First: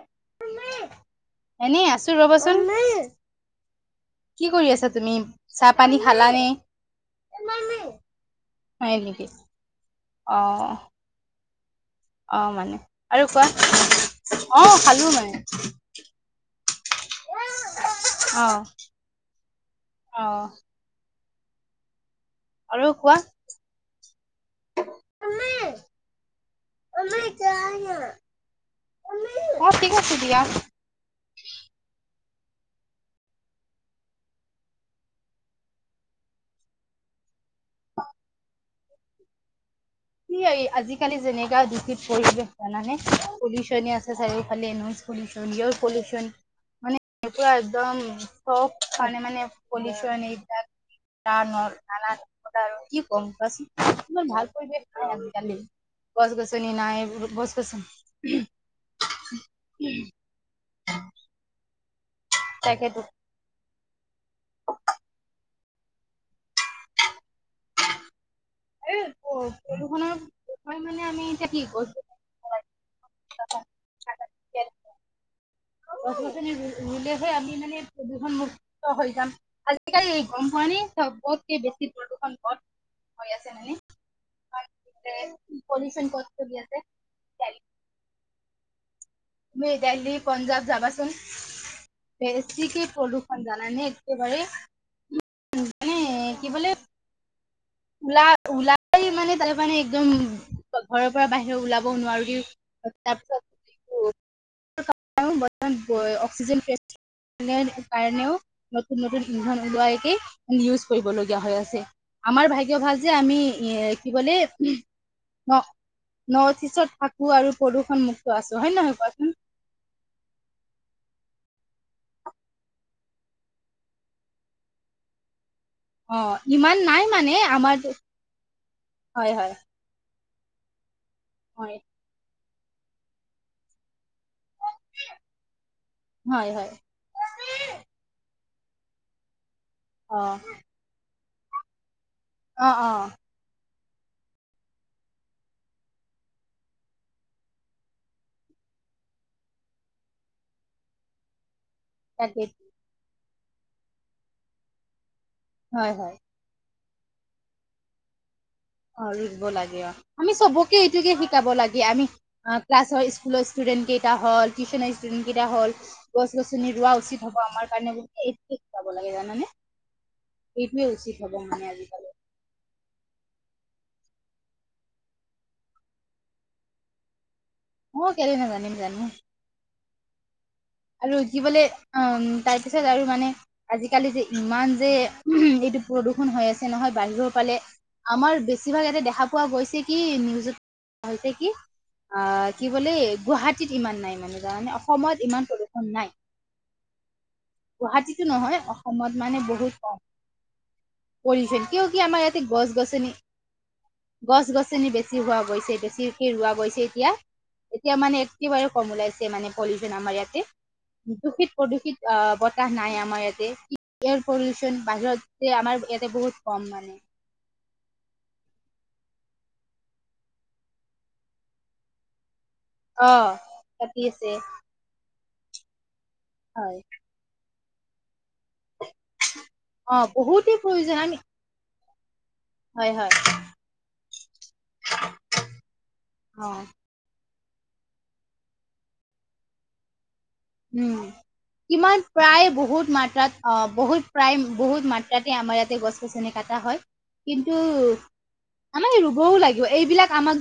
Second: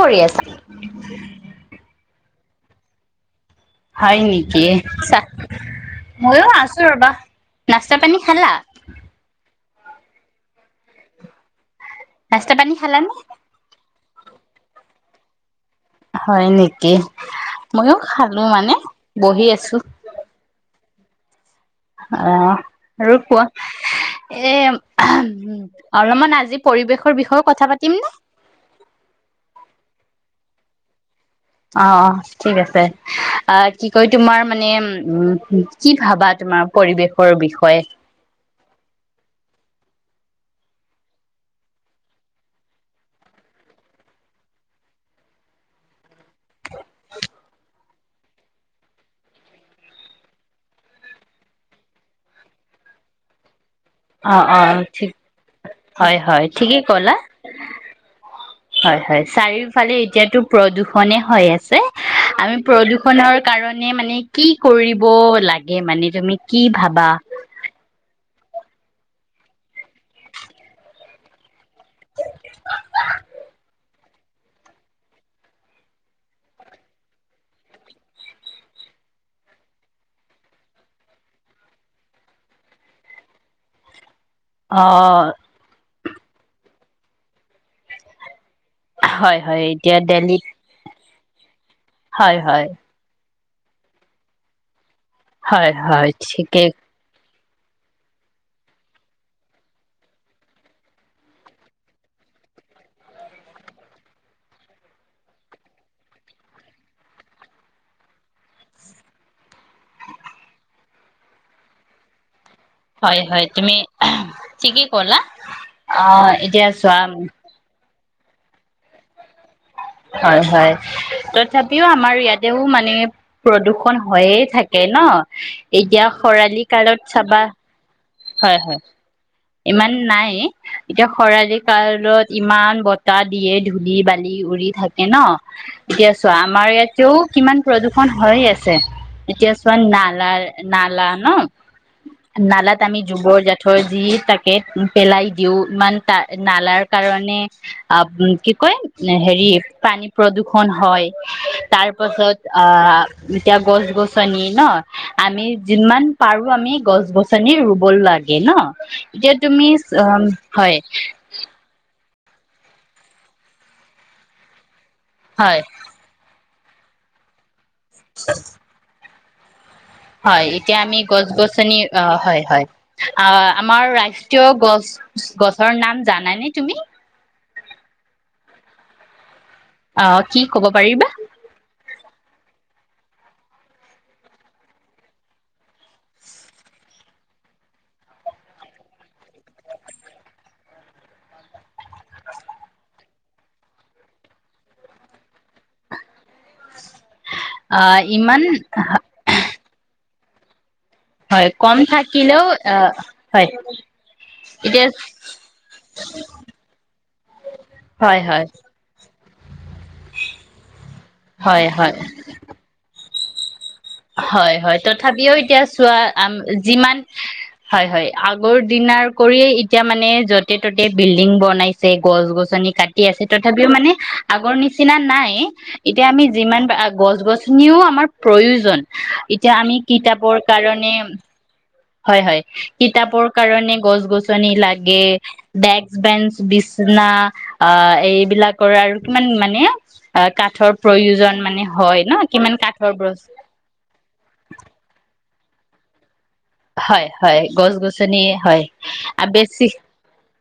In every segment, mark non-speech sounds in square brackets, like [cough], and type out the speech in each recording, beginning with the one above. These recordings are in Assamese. কৰি আছে এনেই আছো ৰবত চ ন হয় নেকি চ চাহ পানী খালানে ময়ো আছো ৰবা নাস্তা পানী খালা আহ অ নাস্তা পানী মানে খালানে? আৰু কোৱা অ খালো মাই হয় নেকি মইয়ো খালো অ মানে বহি আছো অ অ আৰু কোৱা এ অলপমান আজি পৰিৱেশৰ বিষয়েও কথা পাতিমনে অ ঠিক আছে দিয়া ঠিক আছে আহ কি ক তোমাৰ মানে উ কি ভাবা তোমাৰ পৰিৱেশৰ বিষয়ে কি আজিকালি যেনেকাত পৰিবেশ জানানে পলিউচনে আছে চাৰিওফালে নইজ পলিউচন এয়াৰ পলিউচন মানেৰা একদম চ কাৰণে মানে পলিচন এই নানা আৰু কি কম কোৱাচোন ইমান অ ভাল অ পৰিৱেশ নাই আজিকালি। হয় গছ হয় গছনি ঠিকেই নাই কলা গছ গছনি হয় হয় চাৰিওফালে এতিয়াতো প্ৰদূষণ শনে হৈ আছে আমি তাকেতো প্ৰদূষণৰ কাৰণে মানে মানে কি কৰিব লাগে মানে তুমি কি ভাবা এই প্ৰদূষণৰ বিষয় মানে আমি এতিয়া কি [unintelligible] [inaudible] গছ গছনি ৰুলেহে আমি মানে প্ৰদূষণমক্ত হৈ যাম আজিকালি গম হোৱা নে চ কতকে বেছি প্ৰদূষণ পত হৈ আছে অ মানে পলচন ল আছে হয় হয় তুমি এতিয়া দেলহী দেলহিত পঞ্জাব যাবাচোন হয় হয় বেছিক প্ৰদুখন জানাই নে একেবাৰে হয় মানে হয় কি বোলে ঠিকেই ওলা ওলাই মানে তাৰ মানে একদম ঘৰৰ পৰা বাহিৰ ওলাব নোৱাৰো দ তাৰপিছত অক্সিজেন কাৰণেও নতুন নতুন ইন্ধন ওলোৱাইকে ইউজ কৰিবলগীয়া হৈ আছে আমাৰ ভাই ভাল যে হয় আমি হয় তুমি এ কি বোলে ঠিকেই ক'লা অ নৰ্থ এতিয়া ইষ্টত চোৱা থাকো আৰু প্ৰদূষণ মুক্ত আছো হয় নহয় হয় হয় তথাপিও আমাৰ ইয়াতেও মানে প্ৰদূষন হয়য়ে থাকে ন এতিয়া অ খৰালি ইমান কালত নাই মানে চাবা আমাৰ হয় হয় হয় হয় ইমান নাই [inaudible] এতিয়া খৰালি হয় কালত ইমান বতাহ দিয়ে ধূলি বাৰ বালি উৰি থাকে ন এতিয়া চোৱা হয় আমাৰ হয়। ইয়াতেও কিমান প্ৰদূষণ হৈ আছে ছে এতিয়া প অ নালা নালা ন অ নালাত অ আমি যুগৰ য থয়জি তাকে পেলাই দিও ইমান ত নালাৰ কাৰণে আ কি কয় হেৰি পানী প্ৰদূ্ষন হয় তাৰ পাছত তাকে আহ যেতিয়া গছ গছনি ন আমি হয় হয়। যিমান পাৰো আমি গছ গছনি ৰুব লাগে ন অ এতিয়া ৰুইব তুমি লাগে অ আমি চবকে হয় এইটোকে শিকাব লাগে আমি অ ক্লাছ হয় স্কুলৰ ষ্টুডেণ্ট কেইটা হল টিউশ্যন আহি কিমানকেইটা হয় হল গছ গছনি ৰোৱা উচিত হ'ব আমাৰ কাৰণে গোটেই স্কুল চাব লাগে কে জানানে হয় এতিয়া এইটোৱে আমি উচিত গছ হ'ব মানে গছনি অ আজিকালি হয় হয় অ আমাৰ ৰাষ্ট্ৰীয় গছ গছৰ নাম জানাই নে তুমি অ কেলে নাজানিম জানিম অ কি ক'ব পাৰিবা আৰু যি বোলে অম তাৰ পিছত আৰু মানে আজিকালি যে ইমান যে উম এইটো প্ৰদূষণ হৈ আছে নহয় বাহিৰৰ ফালে আমাৰ বেছিভাগ ইয়াতে দেখা পোৱা গৈছে কি নিউজত হৈছে কি আ কি বোলে গুৱাহাটীত ইমান নাই মানে জানানে অসমত ইমান প্ৰদূষণ শুনাই অ গুৱাহাটীততো ইমান নহয় অসমত মানে বহুত কম হয় পৰিছিল কম কিয় কি আমাৰ ইয়াতে থাকিলেও গছ আহ গছনি হয় গছ এতিয়া গছনি বেছি হোৱা গৈছে বেছিকে ৰোৱা গৈছে এতিয়া এতিয়া হয় মানে হয় একেবাৰে কম ওলাইছে আছে মানে পলিথিন আমাৰ ইয়াতে দূষিত হয় হয় প্ৰদূষিত আহ বতাহ নাই আমাৰ ইয়া তে হয় হয় তথাপিও এতিয়া চোৱা ইয়াতে আ বহুত কম মানে যিমান হয় হয় আগৰ দিনাৰ কৰিয়ে এতিয়া মানে য'তে ত'তে বিল্ডিং বনাইছে গছ গছ নি কাটি অ আছে তথাপিও মানে কাটি আছে আগৰ নিচিনা নাই [unintelligible] এতিয়া আমি যিমান পা হয় গছ গছ নিও আমাৰ প্ৰয়োজন এতিয়া আমি অ কিতাপৰ বহুতেই কাৰণে প্ৰয়োজন আমি হয় হয় হয় হয় কিতাপৰ কাৰণে গছ গছনি লাগে ডেস্ক বেঞ্চ অ বিচনা অ এইবিলাকৰ আৰু কিমান মানে আহ কাঠৰ উম প্ৰয়োজন মানে হয় কিমান ন প্ৰায় কিমান কাঠৰ বহুত ব্ৰছ মাত্ৰাত অ বহুত প্ৰায় বহুত মাত্ৰাত আমাৰ ইয়াতে গছ গছনি কটা হয় হয় কিন্তু গছ গছনি হয়। আৰু বেছি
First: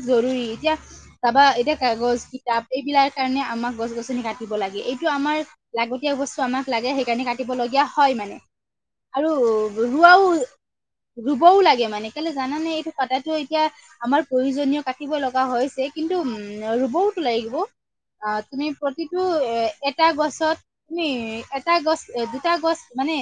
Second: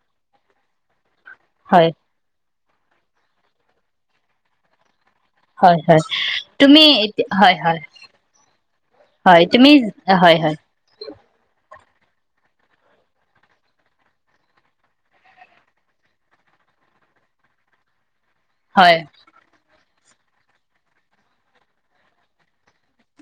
জৰৰুী এতিয়া তাৰা পাৰা এতিয়া হয় কাগজ, কি তাক, এইবিলাৰ কাৰণে আমাক গছ গছনি কাটিব লাগে। ‌ এই টো আমাৰ হয় হয় লাগতিয়াল বস্তু আমাক তুমি লাগে সেইকাৰণে কাটিব লগগীয়া হয় মানে, আৰু হয় তুমি ৰুৱও হয় হয় ৰুবও লাগে মানে। সনেকলে জানানে, এইটো কাতাটো এতিয়া আমাৰ প্ৰয়োজনীয় কাটিব লগা হৈছে। কিন্তু উম ৰুবওতো লাগিব। অ তুমি হয় প্ৰতিটো, এ এটা গছত আমি, এটা গছ, দুটা গছ মানে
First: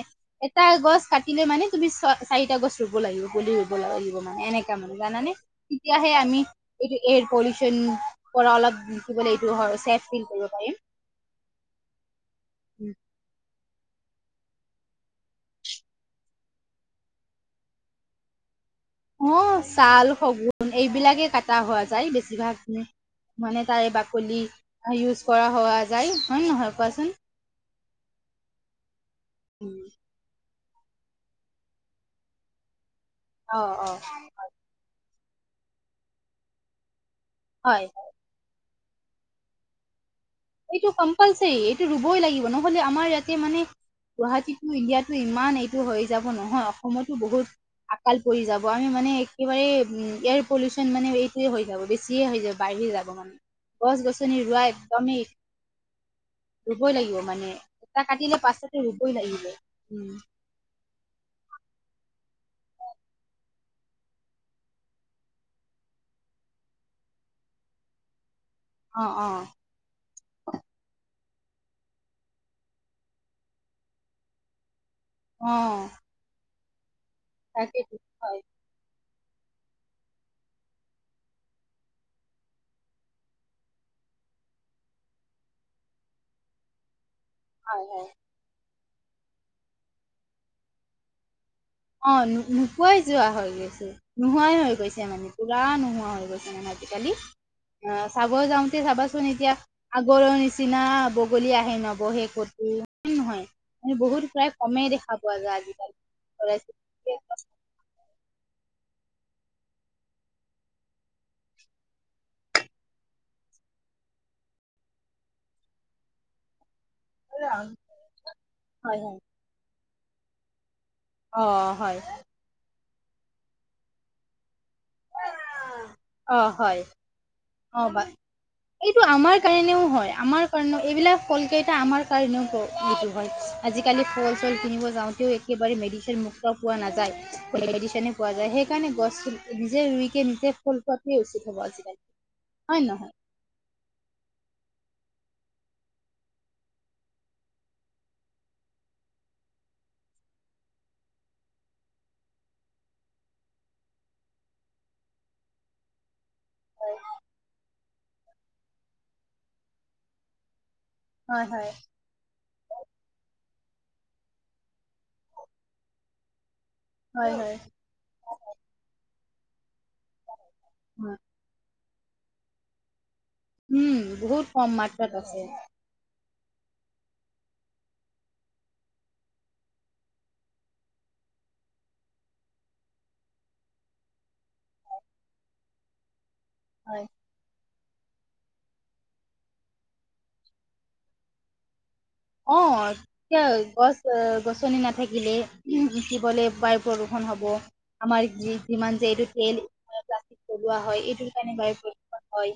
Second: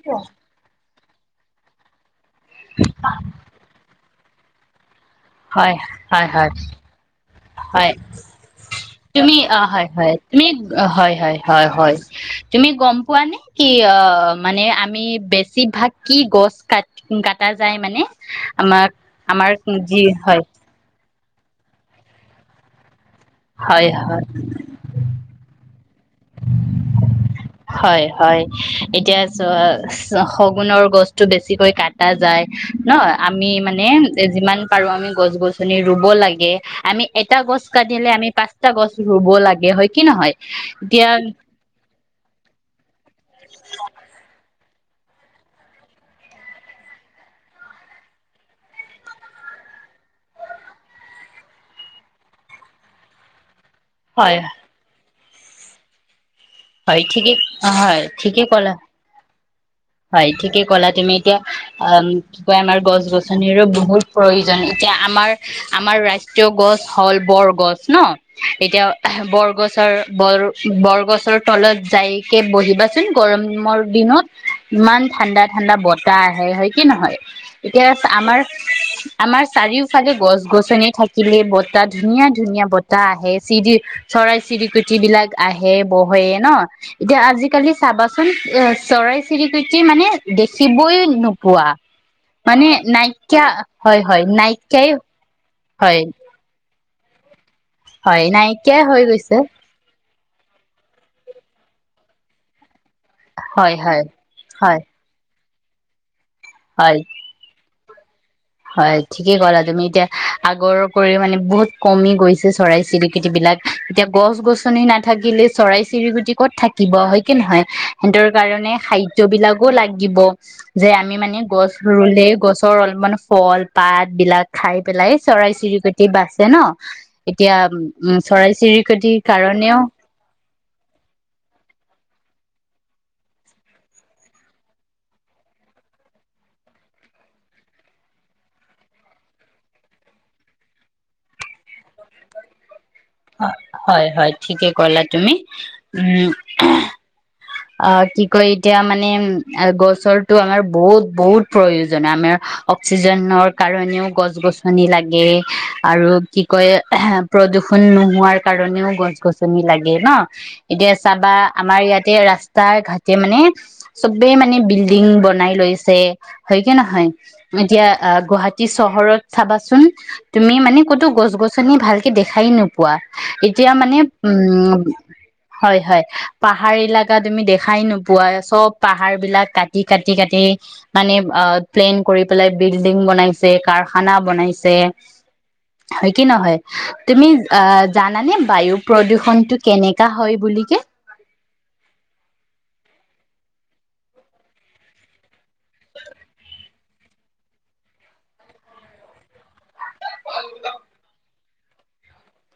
এটা গছ কাটিলে মানে তুমি, চ চাৰিটা গছ ৰুব লাগিব। পুলি ৰুব লাগিব। এনেকা মানে। জানানে? হয় তেতিয়াহে হয় আমি, হয় এইটো এই পলিউশন হয় পৰা অলপ, কি বুলে তুমি এইটো, অ হয়, চেফ ফিল তুমি কৰিব পাৰিম। হয়! হয়! হয়! তুমি উম। গম পোৱা নে? কি অ' মানে, আমি বেছিভাগ কি গছ, ক, কটা যায় মানে? আমাক, অ আমাৰ যি, ছাল হয় শগুন এইবিলাকে হোৱা যায়, বেছিভাগ মানে তাৰে হয় হয় বাকলি ইউজ কৰা হয় যাই! হয় নহয় কোৱাচোন? হয়! হয়! এতিয়া ছ, উম, ছশ চেগুণৰ গছতো বেছিকৈ কাটা যায়। নহ! আমি অ মানে, অ যে যিমান পাৰোঁ আমি গছ গছনি ৰুব লাগে, আমি এটা গছ হয় কটিলে আমি পাঁচ টা গছ ৰুব লাগে। হয় কি নহয়? এইটো এতিয়া কম্পালচাৰী, এইটো বই লাগিব, নহ'লে আমাৰ ইয়াত মানে, গুৱাহাটীত ইণ্ডিয়াতটো ইমান এইটো হৈ যাব নহয়, অসমতো বহুত আকাল পৰি যাব। আমি মানে একেবাৰে, উম, এয়াৰ পলিউচন মানে, এইটোৱে হৈ যাব। বেছিয়ে হৈ যাব, বাঢ়ি যাব মানে। গছ হয় গছনি ৰুৱা একদমেই ৰুবই হয় লাগিব ঠিকেই মানে হয় এটা কাটিলে ঠিকেই ক'লা পাছতে ৰুবই লাগিলে হয় ঠিকে ক'লা তুমি এতিয়া অ কি কয় আমাৰ গছ গছনিৰো বহুত প্ৰয়োজন এতিয়া আমাৰ আমাৰ ৰাষ্ট্ৰীয় গছ হ'ল বৰগছ ন এতিয়া অ অ বৰগছৰ বৰ বৰগছৰ তলত যাইকে বহিবাচোন গৰমৰ দিনত ইমান ঠাণ্ডা অ ঠাণ্ডা বতাহ আহে হয় কি নহয় এতিয়া তাকেইতো হয় আমাৰ আমাৰ চাৰিওফালে গছ গছনি থাকিলে বতাহ ধুনীয়া ধুনীয়া বতাহ আহে চিৰি চৰাই চিৰিকট বিলাক আহে বহে ন এতিয়া আজিকালি হয় হয় চাবাচোন এ চৰাই চিৰিকৃটি মানে দেখিবই ন অ ন নোপোৱাই যোৱা হৈ গৈছে হয় হয় নোহোৱাই হৈ নাইকিয়াই গৈছে মানে পা হয় নোহোৱা হৈ গৈছে মানে আজিকালি অ হয় চাব নাইকিয়াই যাওঁতে হৈ চাবাচোন গৈছে এতিয়া আগৰৰ নিচিনা বগলী আহে নবহে কত নহয় হয় ম হয় বহুত প্ৰায় হয় কমেই দেখা পোৱা যায় আৰু আ হয় হয় ঠিকে ক'লা তুমি এতিয়া আগৰ কৰি মানে বহুত কমি গৈছে চৰাই চিৰিকিটি বিলাক এতিয়া গছ গছনি নাথাকিলে চৰাই চিৰিকুটি ক'ত থাকি কিব হয় কিে নহয় সিহতৰ কাৰণে হয় হয় খাদ্য বিলাকো লাগ াগিব যে আমি মানে অ গছ হয় ৰুলে গছৰল মানে [unintelligible] ফল পাত বিলাক, খাই পেলাই, চৰাই চিৰিকটি অ বাচে ন' হয় এতিয়া, অ বা উম চৰাই চিৰিকটিৰ কাৰণেও, কাৰ এইবিলাক ফল কেইটা আমাৰ কাৰণেওতু হয়। আজিকালি ফল চল কিনিব যাওঁতেও একেবাৰে মেডিচিন মুক্ত পোৱা নাযায়, মেডিচনে পোৱা যায়, সেইকাৰণে গছ নিজে ৰুইকে [unintelligible] নিজে ফল পোৱাটোৱে উচিত হ'ব আজিকালি। হয় নহয়, হয়, হয় ঠিকে ক'লা তুমি, উম', কি কয় এতিয়া মানে গছৰটো আমাৰ বহুত, বহুত প্ৰয়োজন আমাৰ অক্সিজেনৰ কাৰণেও গছ গছনি লাগে আৰু কি কয়, প্ৰদূষ নোহোৱাৰ কাৰণেও গছ গছনি লাগে ন'। এতিয়া চাবা, হয় হয় আমাৰ ইয়াতে ৰাস্তাই ঘাটে মানে, চবে মানে বিল্ডিং বনাই লৈছে। হয় কি নহয়, হয় এতিয়া গুৱাহাটী চহৰত চাবাচোন, তুমি মানে ক'তো হয় গছ গছনি ভাল দেখাই নো, পোৱা, এতিয়া মানে উম, বহুত কম উম', মাত্ৰাত আছে হয়, হয়। পাহাৰ এলাকা তুমি দেখাই নোপোৱা চব পাহাৰ বিলাক কাটি, কাটি, কাটি মানে অ প্লেন কৰি পেলাই বিল্ডিং বনাইছে কাৰখানা বনাইছে। কি নহয়, হয়। তুমি, অ' জানানে বায়ু প্ৰদূষণটো কেনেকা হয় বুলি কে অ', গছ গছনি নাথাকিলে দিবলে বায়ু প্ৰদূষণ হব, আমাৰ যিমান যে এইটো তেল প্লাষ্টিক পলোৱা হয়, এইটো, হয়।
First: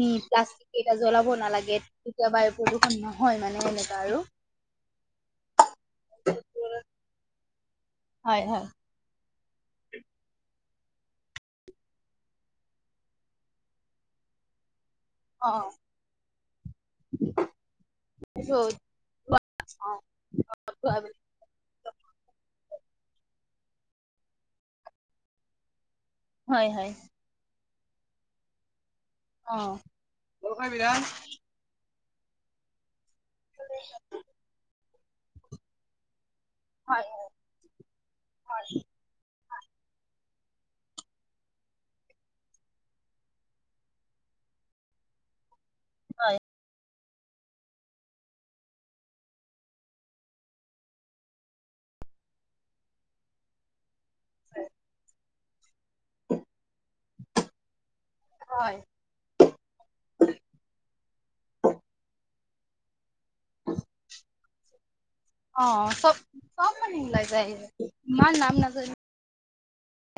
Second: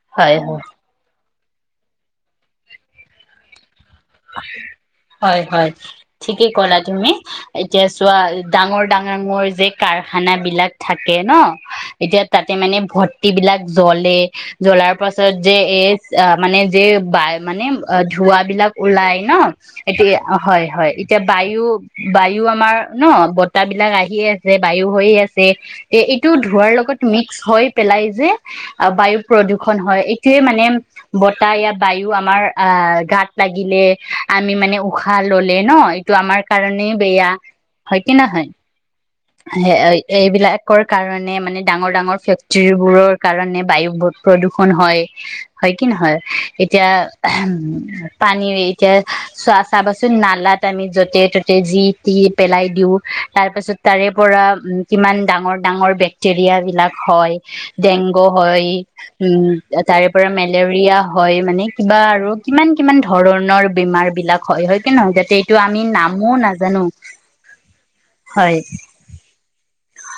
নি হয় হয় প্লাষ্টিকেইটা জ্বলাব, নালাগে, তেতিয়া বায়ু প্ৰদূষণ নহয় মানে এনেকে। হয়, হয় ঠিকেই ক'লা তুমি। এতিয়া চোৱা হয়, হয়। ডাঙৰ, ডাঙৰ মই, যে কাৰখানা বিলাক থাকে ন', এতিয়া তাতে মানে ভৰ্তি বিলাক জ্বলে জ্বলাৰ তাৰ পাছত অ, যে এই, মানে যে ব মানে অ ধুৱা অ, বিলাক, ওলাই ন', অ, এতিয়া হয়, হয় এতিয়া বায়ু, বায়ু আমাৰ, ন', বতাহ বিলাক আহিয়ে আছে বায়ু হৈয়ে আছে। এ এইটো হয়, ধোৱাৰ হয়। লগত মিক্স হয়, পেলাই যে, বায়ু প্ৰদূষণ অ', হয়, এইটোয়ে মানে বতাহ ইয়াত বায়ু আমাৰ অ গাত লাগিলে আমি মানে উশাহ ললে ন এইটো আমাৰ কাৰণে হয়, হয়, বেয়া হয় কি নহয় এইবিলাক কৰ কাৰণে মানে ডাঙৰ ডাঙৰ ফেক্টৰী বোৰৰ কাৰণে বায়ু প্ৰদূষন হয় হয় কি নহয় হয়। হয় এতিয়া উম পানী এতিয়া চোৱা চাবাচোন নালাত আমি য'তে ত'তে যি টি পেলাই দিওঁ তাৰ পাছত তাৰে পৰা উম কিমান ডাঙৰ ডাঙৰ বেক্টেৰিয়া বিলাক হয় ডেংগু হয় উম তাৰে পৰা মেলেৰিয়া হয় মানে কিবা আৰু কিমান [unintelligible] ধৰণৰ বেমাৰ বিলাক হয় হয় কি নহয় যাতে এইটো অ আমি চব নামো চব নাজানো মানে ওলাই যায় ইমান নাম হয় নাজানো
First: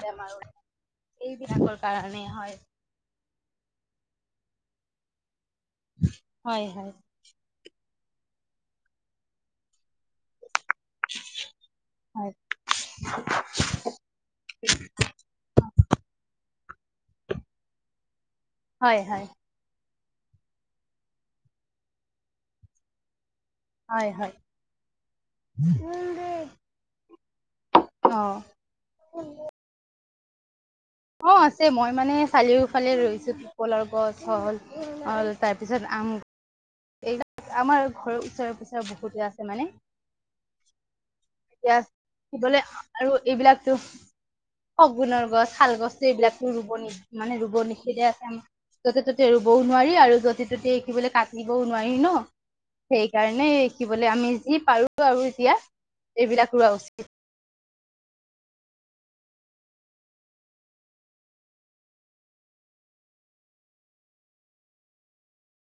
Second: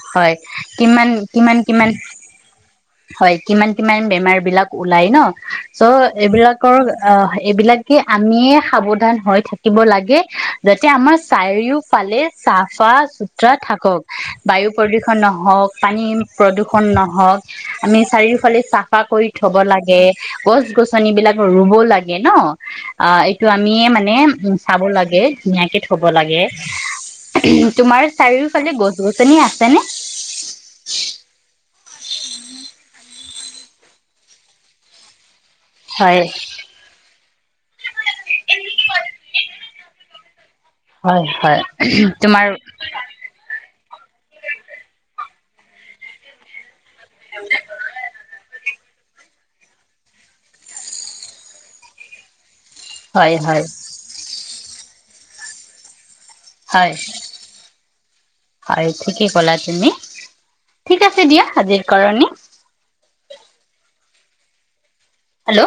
জাম হয় আৰু কিমান কিমান এইবিলাকৰ কিমান কাৰণে হয় হয় কিমান কিমান বেমাৰ বিলাক ওলায় ন চ' হয় এইবিলাকৰ হয় অ হয় বিলাকে আমিয়ে সাৱধান হৈ থাকিব লাগে। যাতে আমাৰ চাৰিওফালে হয় চাফা চুতৰা থাকক বায়ু প্ৰদূক্ষণ নহওক পানী প্ৰদূক্ষণ নহওক আমি চাৰিওফালে চাফা হয় হয় কৰি থব লাগে গছ গছনি বিলাক ৰুব লাগে [unintelligible] সিটো আমিয়ে হয় মানে হয় উম চাব লাগে ধুনীয়াকে থব লাগে তোমাৰ অ চাৰিওফালে গছ গছনি আছে নে? [inaudible] কলৰ গছ হল আৰু তাৰপিছত আম হয় আমাৰ ঘৰৰ ওচৰে পোচৰে বহুতে আছে মানে হয় হয় এতিয়া তোমাৰ সুবলে আৰু এইবিলাকতো শগুনৰ গছ শাল গছো এইবিলাকো টো ৰুব নিদিয়ে মানে ৰুব নিষেধে আছে য'তে ত'তে ৰুবও নোৱাৰি আৰু য'তে ততে দেখিবলৈ কাটি- বও নোৱাৰি ন হয় সেইকাৰণে হয় কি বোলে আমি যি পাৰো বাৰু এতিয়া। এইবিলাক ৰোৱা হয় উচিত। হয় ঠিকেই কলা তুমি ঠিক আছে দিয়া, আজিৰ কাৰনে। হেল্ল'